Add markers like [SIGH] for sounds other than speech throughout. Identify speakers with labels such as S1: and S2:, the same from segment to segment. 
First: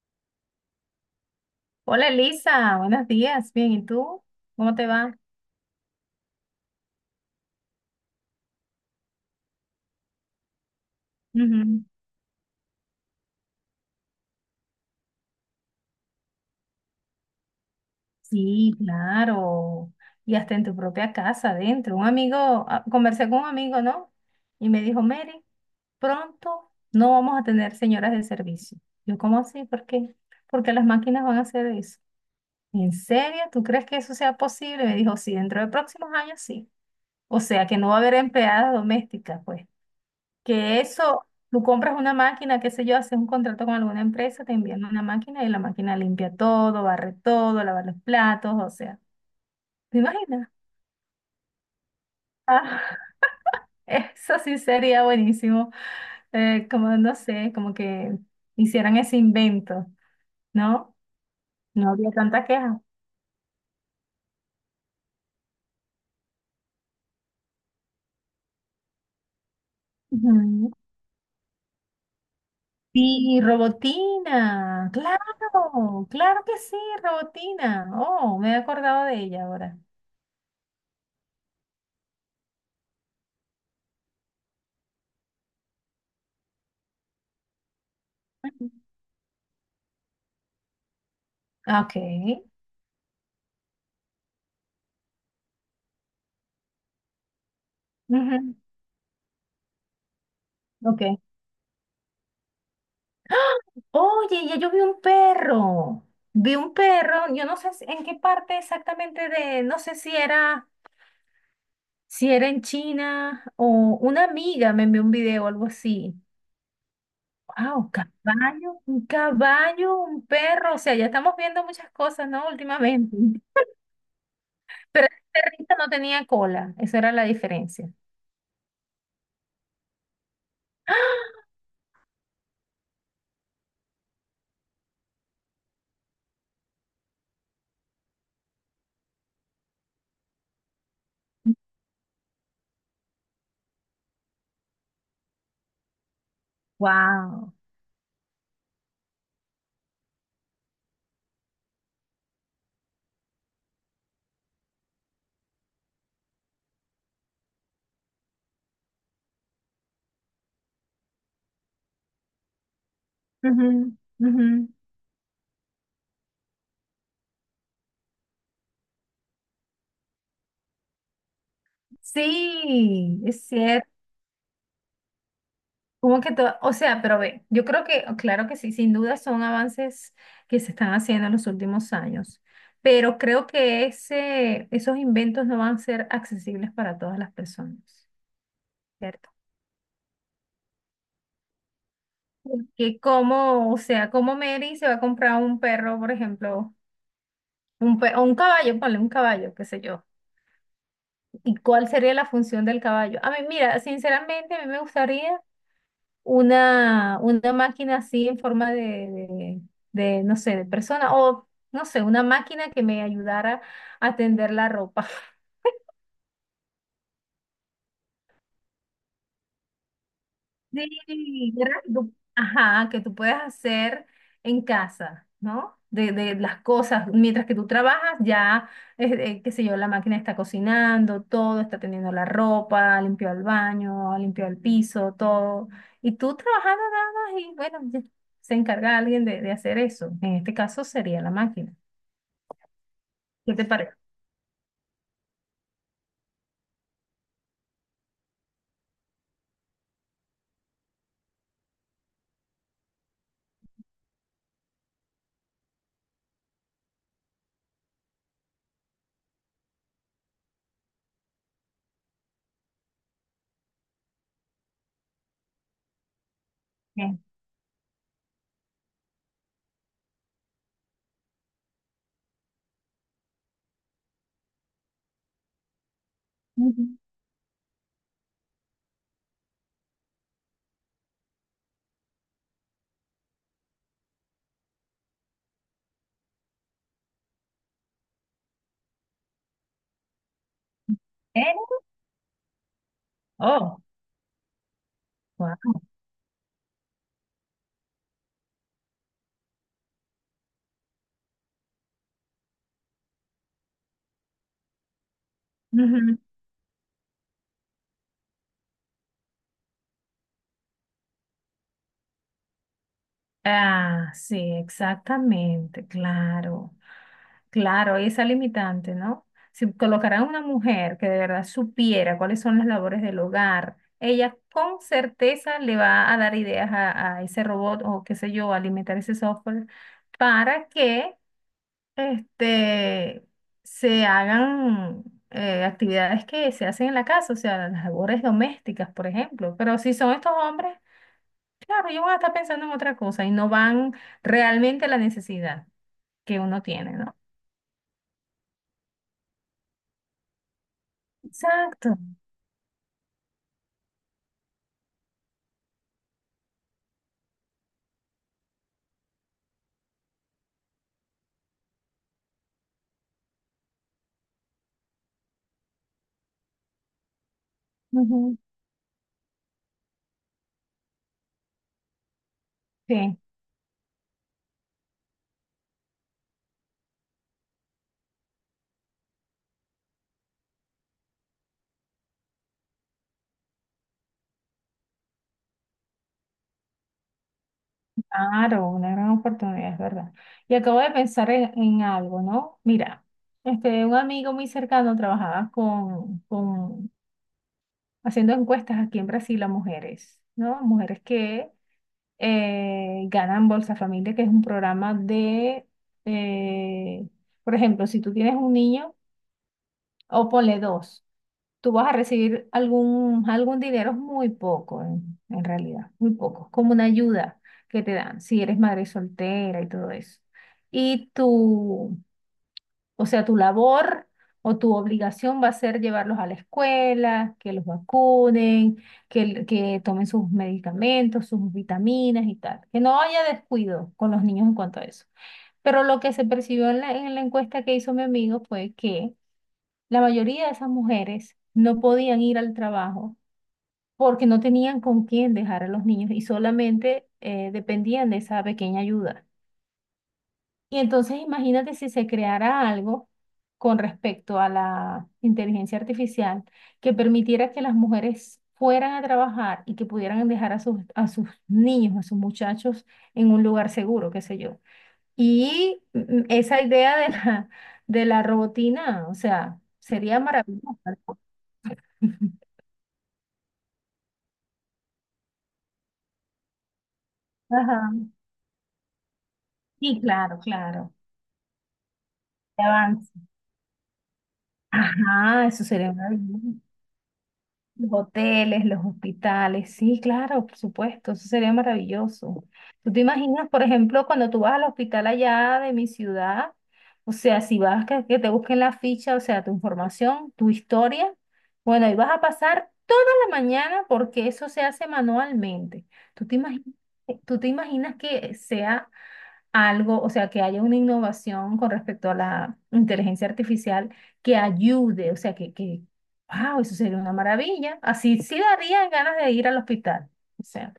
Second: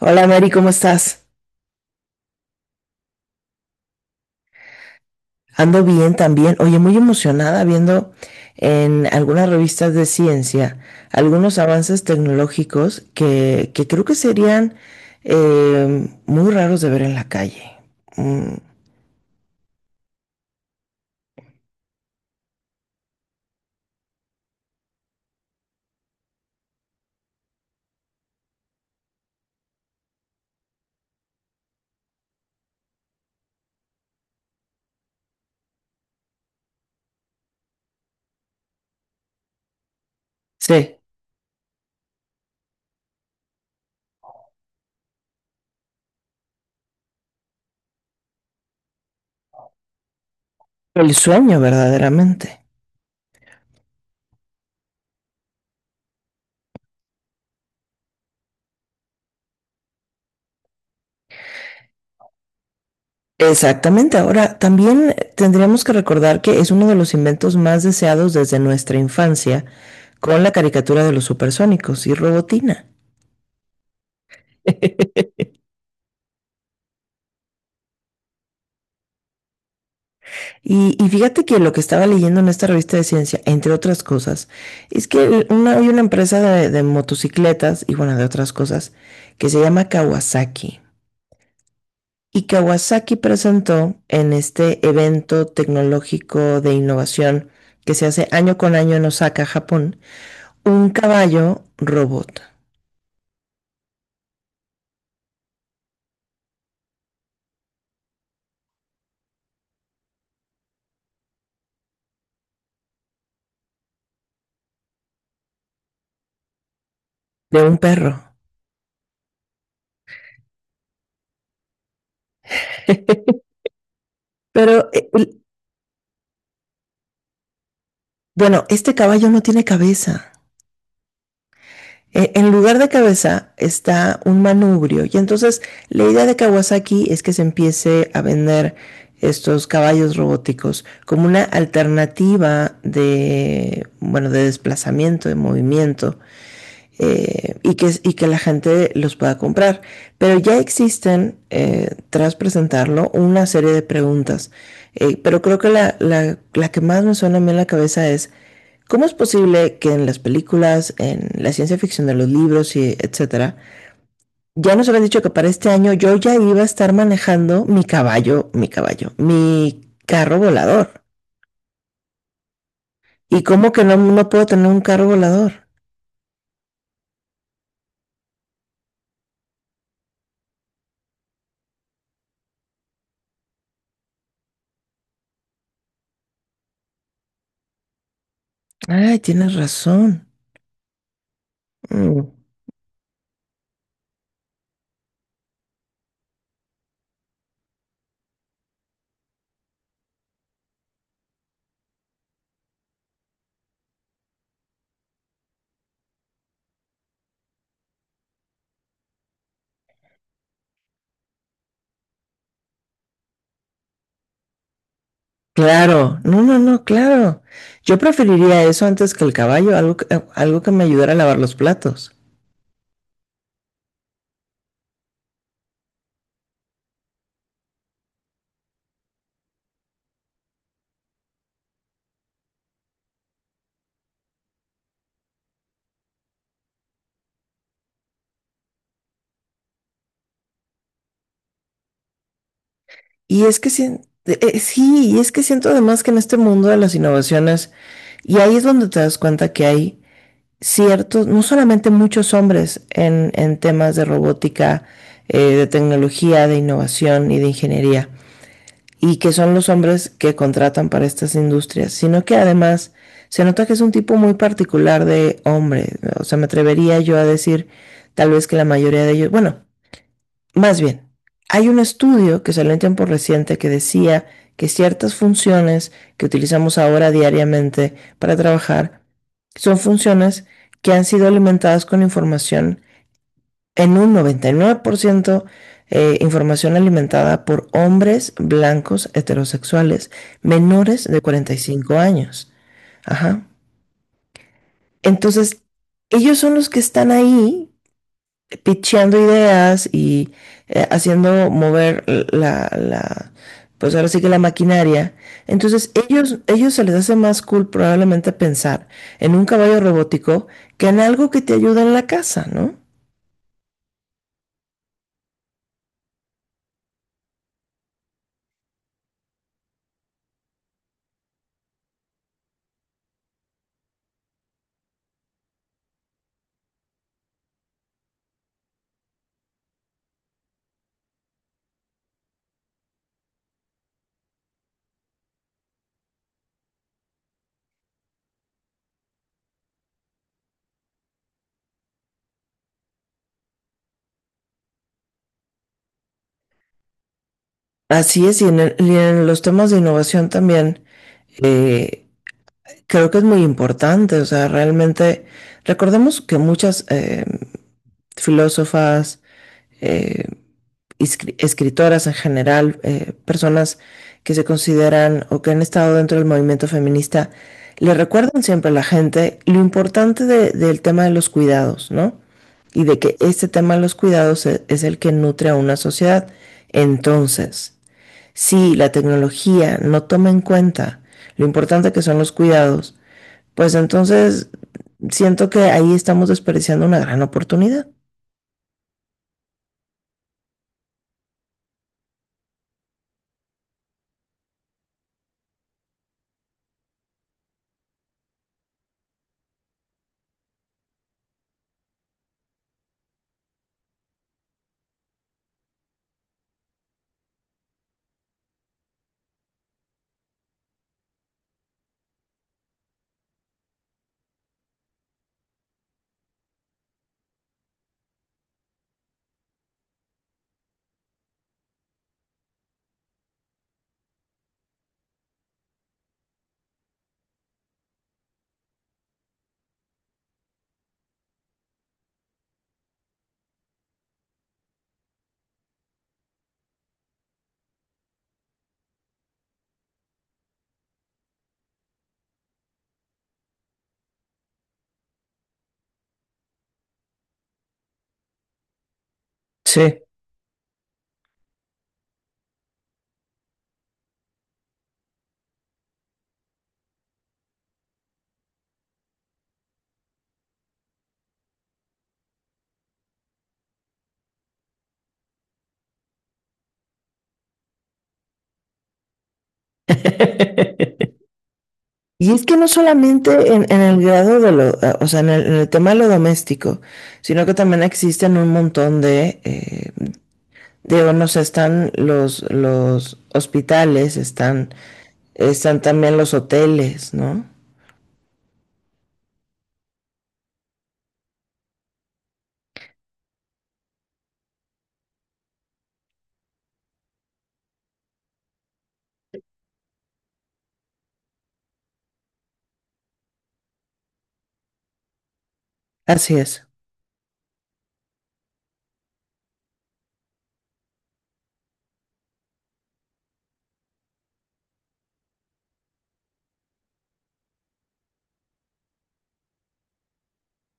S1: Hola Mary, ¿cómo estás?
S2: Hola Elisa, buenos días, bien, ¿y tú? ¿Cómo te va?
S1: Ando bien también. Oye, muy emocionada viendo en algunas revistas de ciencia algunos
S2: Ujú.
S1: avances tecnológicos que creo que serían muy raros de ver en la calle. Mm,
S2: Sí, claro, y hasta en tu propia casa, adentro. Un amigo, ah, conversé con un amigo, ¿no? Y me dijo, Mary, pronto no vamos a tener señoras de servicio. Yo, ¿cómo así? ¿Por qué? Porque las máquinas van a hacer eso. ¿En serio? ¿Tú crees que eso sea posible? Me dijo, sí, dentro de próximos años sí. O sea, que no va a haber empleadas domésticas, pues. Que
S1: sí,
S2: eso, tú compras una máquina, qué sé yo, haces un contrato con alguna empresa, te envían una máquina y la máquina limpia todo, barre todo, lava los platos, o sea, ¿te imaginas?
S1: el sueño verdaderamente.
S2: Ah, [LAUGHS] eso sí sería buenísimo, como no sé, como que hicieran ese invento, ¿no? No había tanta queja.
S1: Exactamente. Ahora, también tendríamos que recordar que es uno de los inventos más deseados desde nuestra infancia con la
S2: Ujú.
S1: caricatura de los supersónicos y Robotina.
S2: Sí, robotina,
S1: [LAUGHS]
S2: claro, claro que sí, robotina. Oh, me he acordado de ella ahora.
S1: Y fíjate que lo que estaba leyendo en esta revista de ciencia, entre otras cosas, es que hay una empresa de motocicletas y bueno, de otras
S2: Ujú.
S1: cosas, que se llama Kawasaki.
S2: Ah, ok.
S1: Y Kawasaki presentó en este evento tecnológico de innovación que se hace
S2: Ujú.
S1: año con año en Osaka, Japón, un
S2: Ok.
S1: caballo robot
S2: Oye, ya yo vi un perro. Vi un perro, yo no sé en qué parte exactamente de, no sé si era, si era en China o una amiga me envió un video o algo así.
S1: de un
S2: Wow,
S1: perro.
S2: caballo, un perro. O sea, ya estamos viendo muchas cosas, ¿no? Últimamente.
S1: [LAUGHS] Pero,
S2: Pero el perrito no tenía cola. Esa era la diferencia.
S1: bueno, este caballo no tiene cabeza. En lugar de cabeza está un manubrio. Y entonces la idea de Kawasaki es que se empiece a vender estos caballos robóticos como una alternativa de, bueno, de desplazamiento, de movimiento
S2: Wow.
S1: y que la gente los pueda comprar. Pero ya existen, tras presentarlo, una serie de preguntas. Pero creo que la que más me suena a mí en la cabeza es, ¿cómo es posible que en las películas, en la ciencia ficción de los libros y etcétera, ya nos habían dicho que para este año yo ya iba a estar manejando mi caballo, mi carro volador?
S2: Sí,
S1: ¿Y
S2: es
S1: cómo que
S2: cierto.
S1: no puedo tener un carro volador?
S2: Como que todo, o sea, pero ve, yo creo que, claro que sí, sin duda son avances que se están haciendo en los últimos años, pero creo que ese, esos inventos no van a ser accesibles para todas las personas,
S1: Ay,
S2: ¿cierto?
S1: tienes razón. Mm.
S2: Porque como, o sea, como Mary se va a comprar un perro, por ejemplo, un o un caballo, ponle un caballo, qué sé yo, ¿y cuál sería la función del caballo? A mí, mira, sinceramente, a mí me gustaría una máquina así en forma de, no sé, de persona o, no sé, una máquina que me ayudara a tender la ropa. [LAUGHS]
S1: Claro, no, no, no, claro. Yo preferiría eso antes que el caballo, algo que me ayudara a lavar
S2: Sí,
S1: los
S2: ¿verdad? Que
S1: platos.
S2: ajá, que tú puedes hacer en casa, ¿no? De las cosas, mientras que tú trabajas, ya, qué sé yo, la máquina está cocinando, todo, está teniendo la ropa, limpió el baño, limpió el piso, todo. Y tú trabajando nada más y bueno, ya se encarga alguien de hacer eso. En este caso sería la máquina.
S1: Y
S2: ¿Qué
S1: es
S2: te
S1: que
S2: parece?
S1: sí, y es que siento además que en este mundo de las innovaciones, y ahí es donde te das cuenta que hay ciertos, no solamente muchos hombres en temas de robótica, de tecnología, de innovación y de ingeniería. Y que son los hombres que contratan para estas industrias, sino que además se nota que es un tipo muy particular de hombre. O sea, me atrevería yo
S2: Bien.
S1: a decir tal vez que la mayoría de ellos, bueno, más bien, hay un estudio que salió en tiempo reciente que decía que ciertas funciones que utilizamos
S2: Ujú.
S1: ahora diariamente para trabajar son funciones que han sido alimentadas con información en un 99% información alimentada por hombres blancos heterosexuales menores de cuarenta
S2: ¿Eh?
S1: y cinco años. Ajá.
S2: Oh,
S1: Entonces, ellos son los que están ahí picheando ideas y haciendo mover la, la, pues ahora sí que la maquinaria. Entonces,
S2: wow.
S1: ellos se les hace más cool probablemente pensar en un caballo robótico que en algo que te ayuda en la casa, ¿no?
S2: Ah, sí, exactamente, claro. Claro, y esa limitante, ¿no? Si colocaran una mujer que de verdad supiera cuáles son las labores del hogar, ella con certeza le va a dar ideas a ese robot o qué sé yo, a alimentar ese software para que este, se hagan actividades que se hacen en la casa, o sea, las labores domésticas, por ejemplo. Pero si son estos hombres. Claro, ellos van a estar pensando en otra cosa y no van realmente a la necesidad que uno tiene, ¿no?
S1: Así es, y en, y en los temas de innovación también
S2: Exacto.
S1: eh, creo que es muy importante, o sea, realmente recordemos que muchas filósofas, eh, escritoras en general, personas que se consideran o que han estado dentro del movimiento feminista, le
S2: Ujú.
S1: recuerdan siempre a la gente lo importante del tema de los cuidados, ¿no? Y de que
S2: Sí,
S1: este tema de los cuidados es el que nutre a una sociedad. Entonces, si la tecnología no toma en cuenta lo importante que son los cuidados, pues entonces siento que ahí estamos desperdiciando una gran oportunidad.
S2: claro, una gran oportunidad, es verdad. Y acabo de pensar en algo, ¿no? Mira, este, un amigo muy cercano trabajaba con haciendo encuestas aquí en Brasil a mujeres, ¿no? Mujeres que ganan Bolsa Familia, que es un programa de, eh, por ejemplo, si tú tienes un niño, o ponle dos. Tú vas a recibir algún, algún dinero muy poco, en realidad, muy poco, como una ayuda que te dan si eres madre soltera y todo eso. Y tu, o sea, tu labor o tu obligación va a ser llevarlos a la escuela, que los vacunen, que, que tomen sus medicamentos, sus vitaminas y tal. Que no haya descuido con los niños en cuanto a eso. Pero lo que se percibió en la encuesta que hizo mi amigo fue que la mayoría de esas mujeres no podían ir al trabajo porque no tenían con quién dejar a los niños y solamente dependían de esa pequeña ayuda.
S1: Sí.
S2: Y entonces imagínate si se creara algo con respecto a la inteligencia artificial que permitiera que las mujeres fueran a trabajar y que pudieran dejar a sus niños, a sus muchachos en un lugar seguro, qué sé yo. Y esa idea de la robotina, o sea, sería maravillosa.
S1: Y es
S2: [LAUGHS]
S1: que no solamente en el grado de lo, o sea, en el, en el tema de lo doméstico, sino que también
S2: Ajá.
S1: existen un montón
S2: Sí, claro, claro.
S1: de no sé, están
S2: De avance.
S1: los hospitales, están,
S2: Ajá, eso
S1: están
S2: sería
S1: también los
S2: maravilloso.
S1: hoteles, ¿no?
S2: Los hoteles, los hospitales, sí, claro, por supuesto, eso sería maravilloso. ¿Tú te imaginas, por ejemplo, cuando tú vas al hospital allá de mi ciudad? O sea, si vas, que te busquen la ficha, o sea, tu información, tu historia, bueno, y vas a pasar toda la mañana porque eso se hace manualmente. ¿Tú
S1: Así
S2: te
S1: es.
S2: imaginas, tú te imaginas que sea algo, o sea, que haya una innovación con respecto a la inteligencia artificial que ayude, o sea, que, wow, eso sería una maravilla. Así sí darían ganas de ir al hospital. O sea,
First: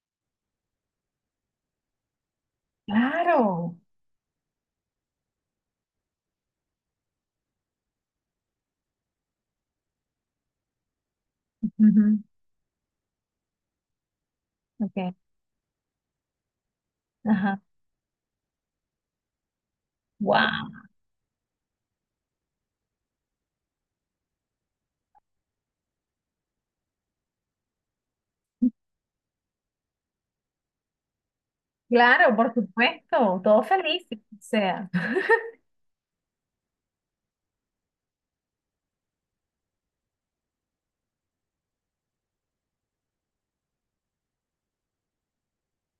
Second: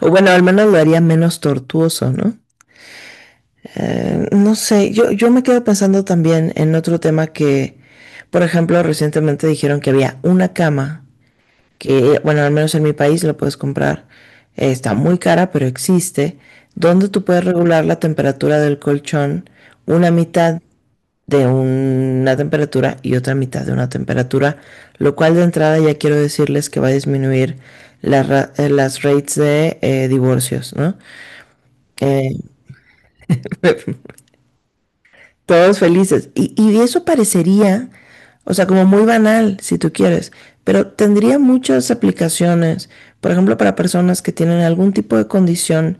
S1: O bueno, al menos lo haría menos tortuoso, ¿no?
S2: claro.
S1: No sé, yo me quedo pensando también en otro tema que, por ejemplo, recientemente dijeron que había una cama
S2: Ujú,
S1: que, bueno, al menos en mi país la puedes comprar, está
S2: ok,
S1: muy cara, pero existe, donde tú puedes
S2: ajá.
S1: regular la temperatura del colchón una mitad
S2: Wow.
S1: de una temperatura y otra mitad de una temperatura, lo cual de entrada ya quiero decirles que va a disminuir las rates de divorcios, ¿no? Eh,
S2: Claro, por supuesto, todo
S1: [LAUGHS]
S2: feliz, o sea.
S1: Todos felices. Y eso parecería, o sea, como muy banal, si tú quieres, pero tendría muchas aplicaciones, por ejemplo, para personas que tienen algún tipo de condición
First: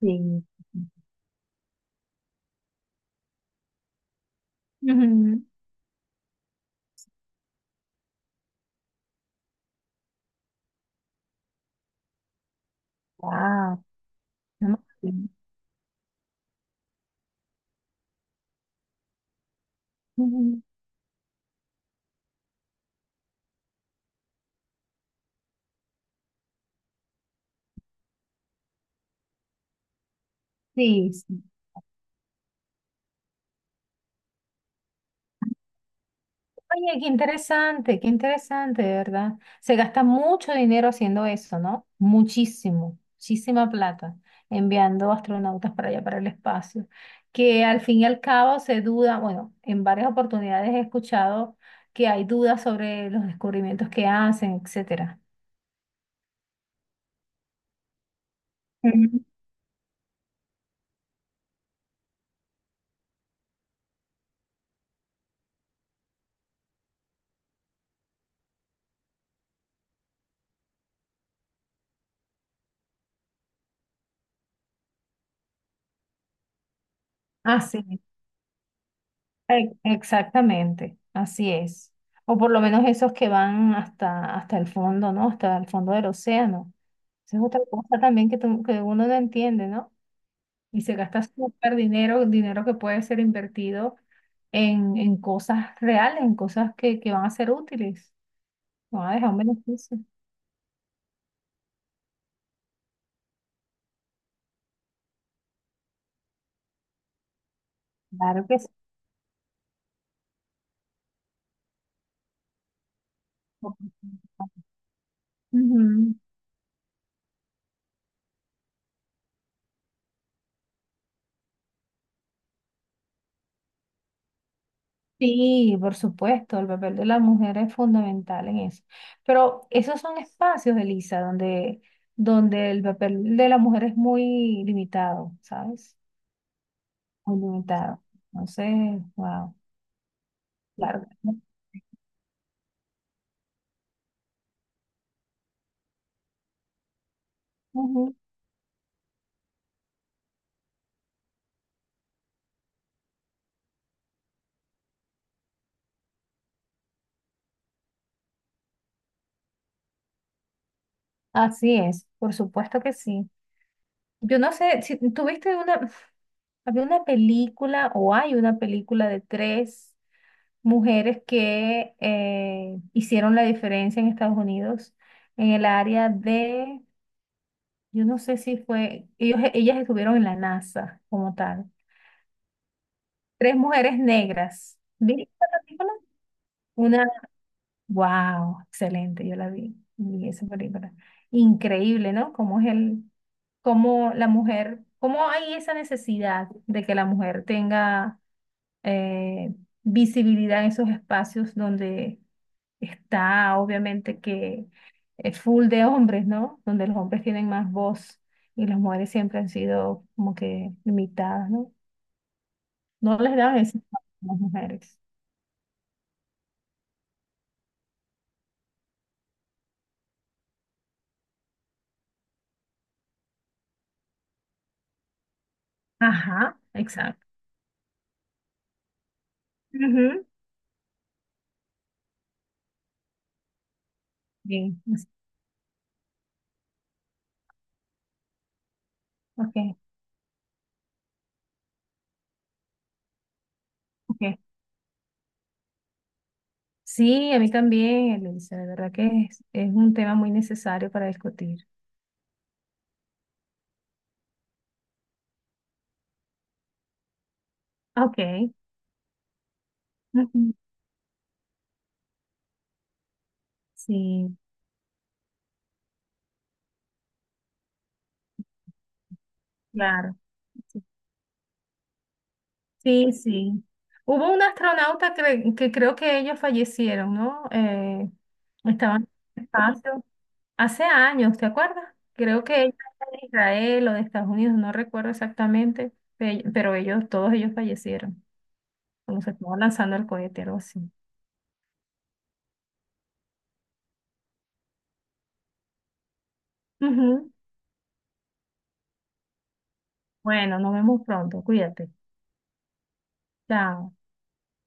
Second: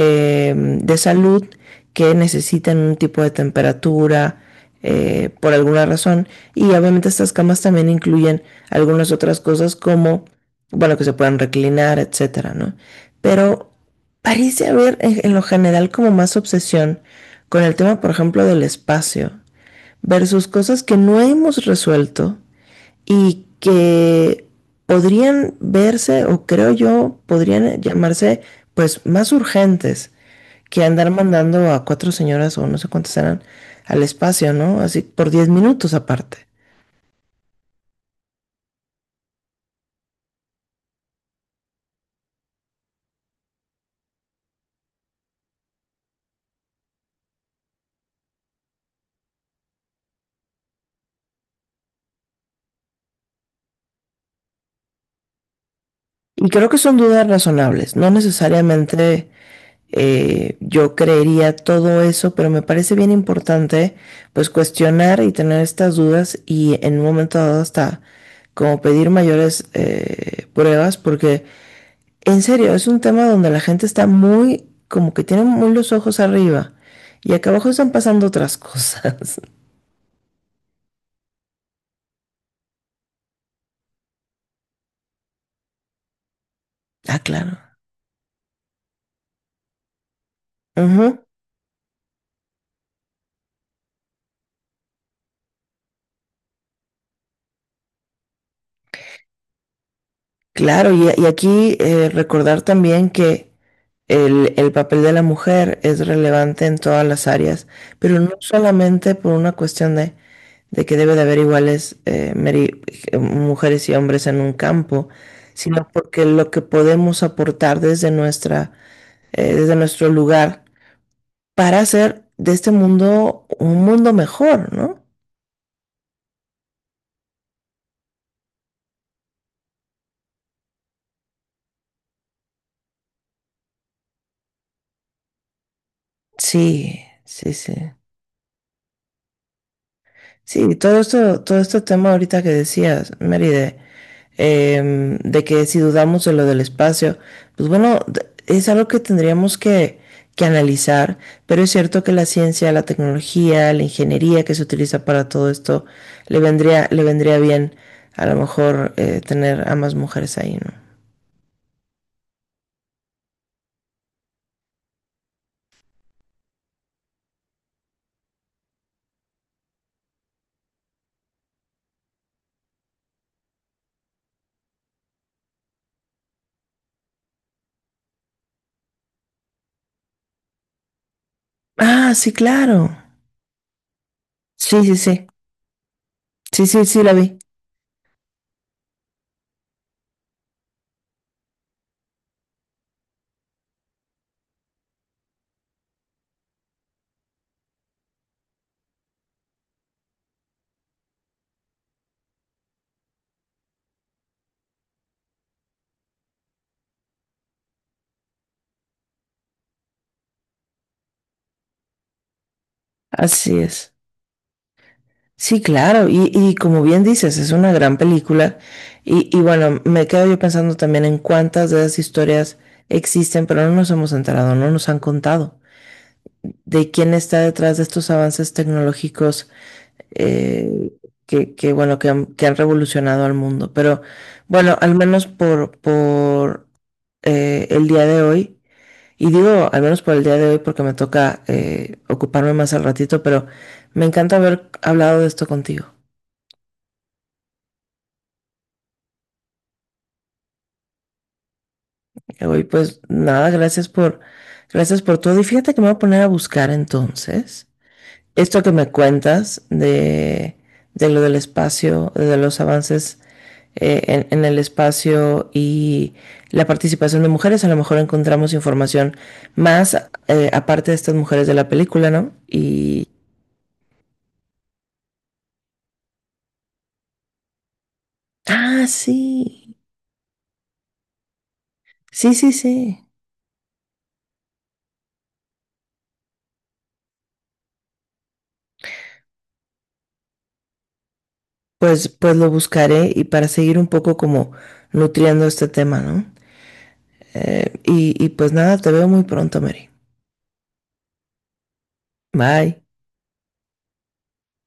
S2: Sí.
S1: de salud que necesitan un tipo de temperatura por alguna razón. Y obviamente estas camas también incluyen algunas otras cosas como, bueno, que se puedan reclinar, etcétera, ¿no? Pero
S2: Wow.
S1: parece haber en lo general como más obsesión con el tema, por ejemplo, del espacio versus cosas que no hemos resuelto y que podrían verse, o creo yo, podrían llamarse pues más urgentes que andar
S2: Sí, sí.
S1: mandando a cuatro señoras o no sé cuántas eran al espacio, ¿no? Así por 10 minutos aparte.
S2: Oye, qué interesante, de verdad. Se gasta mucho dinero haciendo eso, ¿no? Muchísimo, muchísima plata, enviando astronautas para allá, para el espacio. Que al fin y al cabo se duda, bueno, en varias oportunidades he escuchado que hay dudas sobre los descubrimientos que hacen, etcétera.
S1: Y creo que son dudas razonables. No
S2: Ujú.
S1: necesariamente yo creería todo eso, pero me parece bien importante pues cuestionar y tener estas dudas y en un momento dado hasta como pedir mayores pruebas, porque en serio es un tema donde la gente está muy, como que tiene muy los ojos arriba y acá
S2: Ah,
S1: abajo están
S2: sí.
S1: pasando otras cosas. [LAUGHS]
S2: Exactamente, así es. O por lo menos esos que van hasta, hasta el fondo, ¿no? Hasta el fondo del océano.
S1: Ah,
S2: Esa es
S1: claro.
S2: otra cosa también que, que uno no entiende, ¿no? Y se
S1: Ujú.
S2: gasta súper dinero, dinero que puede ser invertido en cosas reales, en cosas que van a ser útiles, van a dejar un beneficio.
S1: Claro, y aquí recordar también que el papel de la mujer es relevante en todas las áreas, pero no
S2: Claro que sí.
S1: solamente por una cuestión de que debe de haber iguales mujeres y hombres en un campo, sino
S2: Ujú.
S1: porque lo que podemos aportar desde nuestra, desde nuestro lugar para hacer de este mundo un mundo mejor, ¿no?
S2: Sí, por supuesto, el papel de la mujer es fundamental en eso. Pero esos son espacios, Elisa, donde, donde el papel de la mujer es muy limitado, ¿sabes?
S1: Sí,
S2: Muy
S1: sí, sí.
S2: limitado. Entonces, wow,
S1: Sí, todo
S2: claro.
S1: esto, todo este tema ahorita que decías, Mary, de de que si dudamos de lo del espacio, pues bueno,
S2: Ujú,
S1: es algo que tendríamos que analizar, pero es cierto que la ciencia, la tecnología, la ingeniería que se utiliza para todo esto, le vendría bien a lo mejor tener a más mujeres ahí, ¿no?
S2: así es, por supuesto que sí. Yo no sé si tuviste una, [LAUGHS] había una película o hay una película de tres mujeres que hicieron la diferencia en Estados Unidos en el área de. Yo no sé si fue, ellos, ellas estuvieron en la NASA como tal.
S1: Ah, sí, claro.
S2: Tres mujeres negras.
S1: Sí, sí,
S2: ¿Viste
S1: sí.
S2: esa película?
S1: Sí, sí, sí,
S2: Una,
S1: la vi.
S2: wow, excelente, yo la vi, vi esa película. Increíble, ¿no? Cómo es el, cómo la mujer, cómo hay esa necesidad de que la mujer tenga eh, visibilidad en esos espacios donde. Está obviamente que es full de hombres, ¿no? Donde los hombres tienen más voz y las mujeres siempre han sido como que limitadas, ¿no? No les dan
S1: Así
S2: ese
S1: es.
S2: espacio a las mujeres.
S1: Sí, claro, y como bien dices, es una gran película y bueno, me quedo yo pensando también en cuántas de esas historias existen, pero no nos hemos enterado, no nos han contado
S2: Ajá,
S1: de quién
S2: exacto.
S1: está detrás de estos avances tecnológicos
S2: Ujú.
S1: eh, que, bueno, que han revolucionado al mundo. Pero bueno,
S2: Bien,
S1: al menos por el día de hoy, y digo
S2: ok,
S1: al menos por el día de hoy porque me toca ocuparme más al ratito, pero me
S2: ok.
S1: encanta haber hablado de esto contigo.
S2: Sí, a mí también, Elisa, de verdad que es un tema muy necesario para discutir.
S1: Uy, pues nada, gracias por todo. Y fíjate que me voy a poner a buscar entonces
S2: Ok,
S1: esto que me cuentas
S2: ujú,
S1: de lo del espacio, de los avances
S2: sí,
S1: en el espacio y la participación de mujeres. A lo mejor encontramos información más
S2: claro.
S1: aparte de estas mujeres de la película, ¿no? Y...
S2: Sí, sí. Hubo un astronauta que creo que ellos fallecieron, ¿no?
S1: Ah,
S2: Estaban en el
S1: sí.
S2: espacio hace años, ¿te acuerdas?
S1: Sí,
S2: Creo
S1: sí,
S2: que ella
S1: sí.
S2: era de Israel o de Estados Unidos, no recuerdo exactamente, pero ellos, todos ellos fallecieron cuando se estuvo lanzando el cohete, algo así.
S1: Pues, pues lo buscaré y para seguir un poco como nutriendo este tema, ¿no?
S2: Ujú.
S1: Y pues nada, te veo muy pronto, Mary.
S2: Bueno, nos vemos pronto, cuídate.
S1: Bye.
S2: Chao.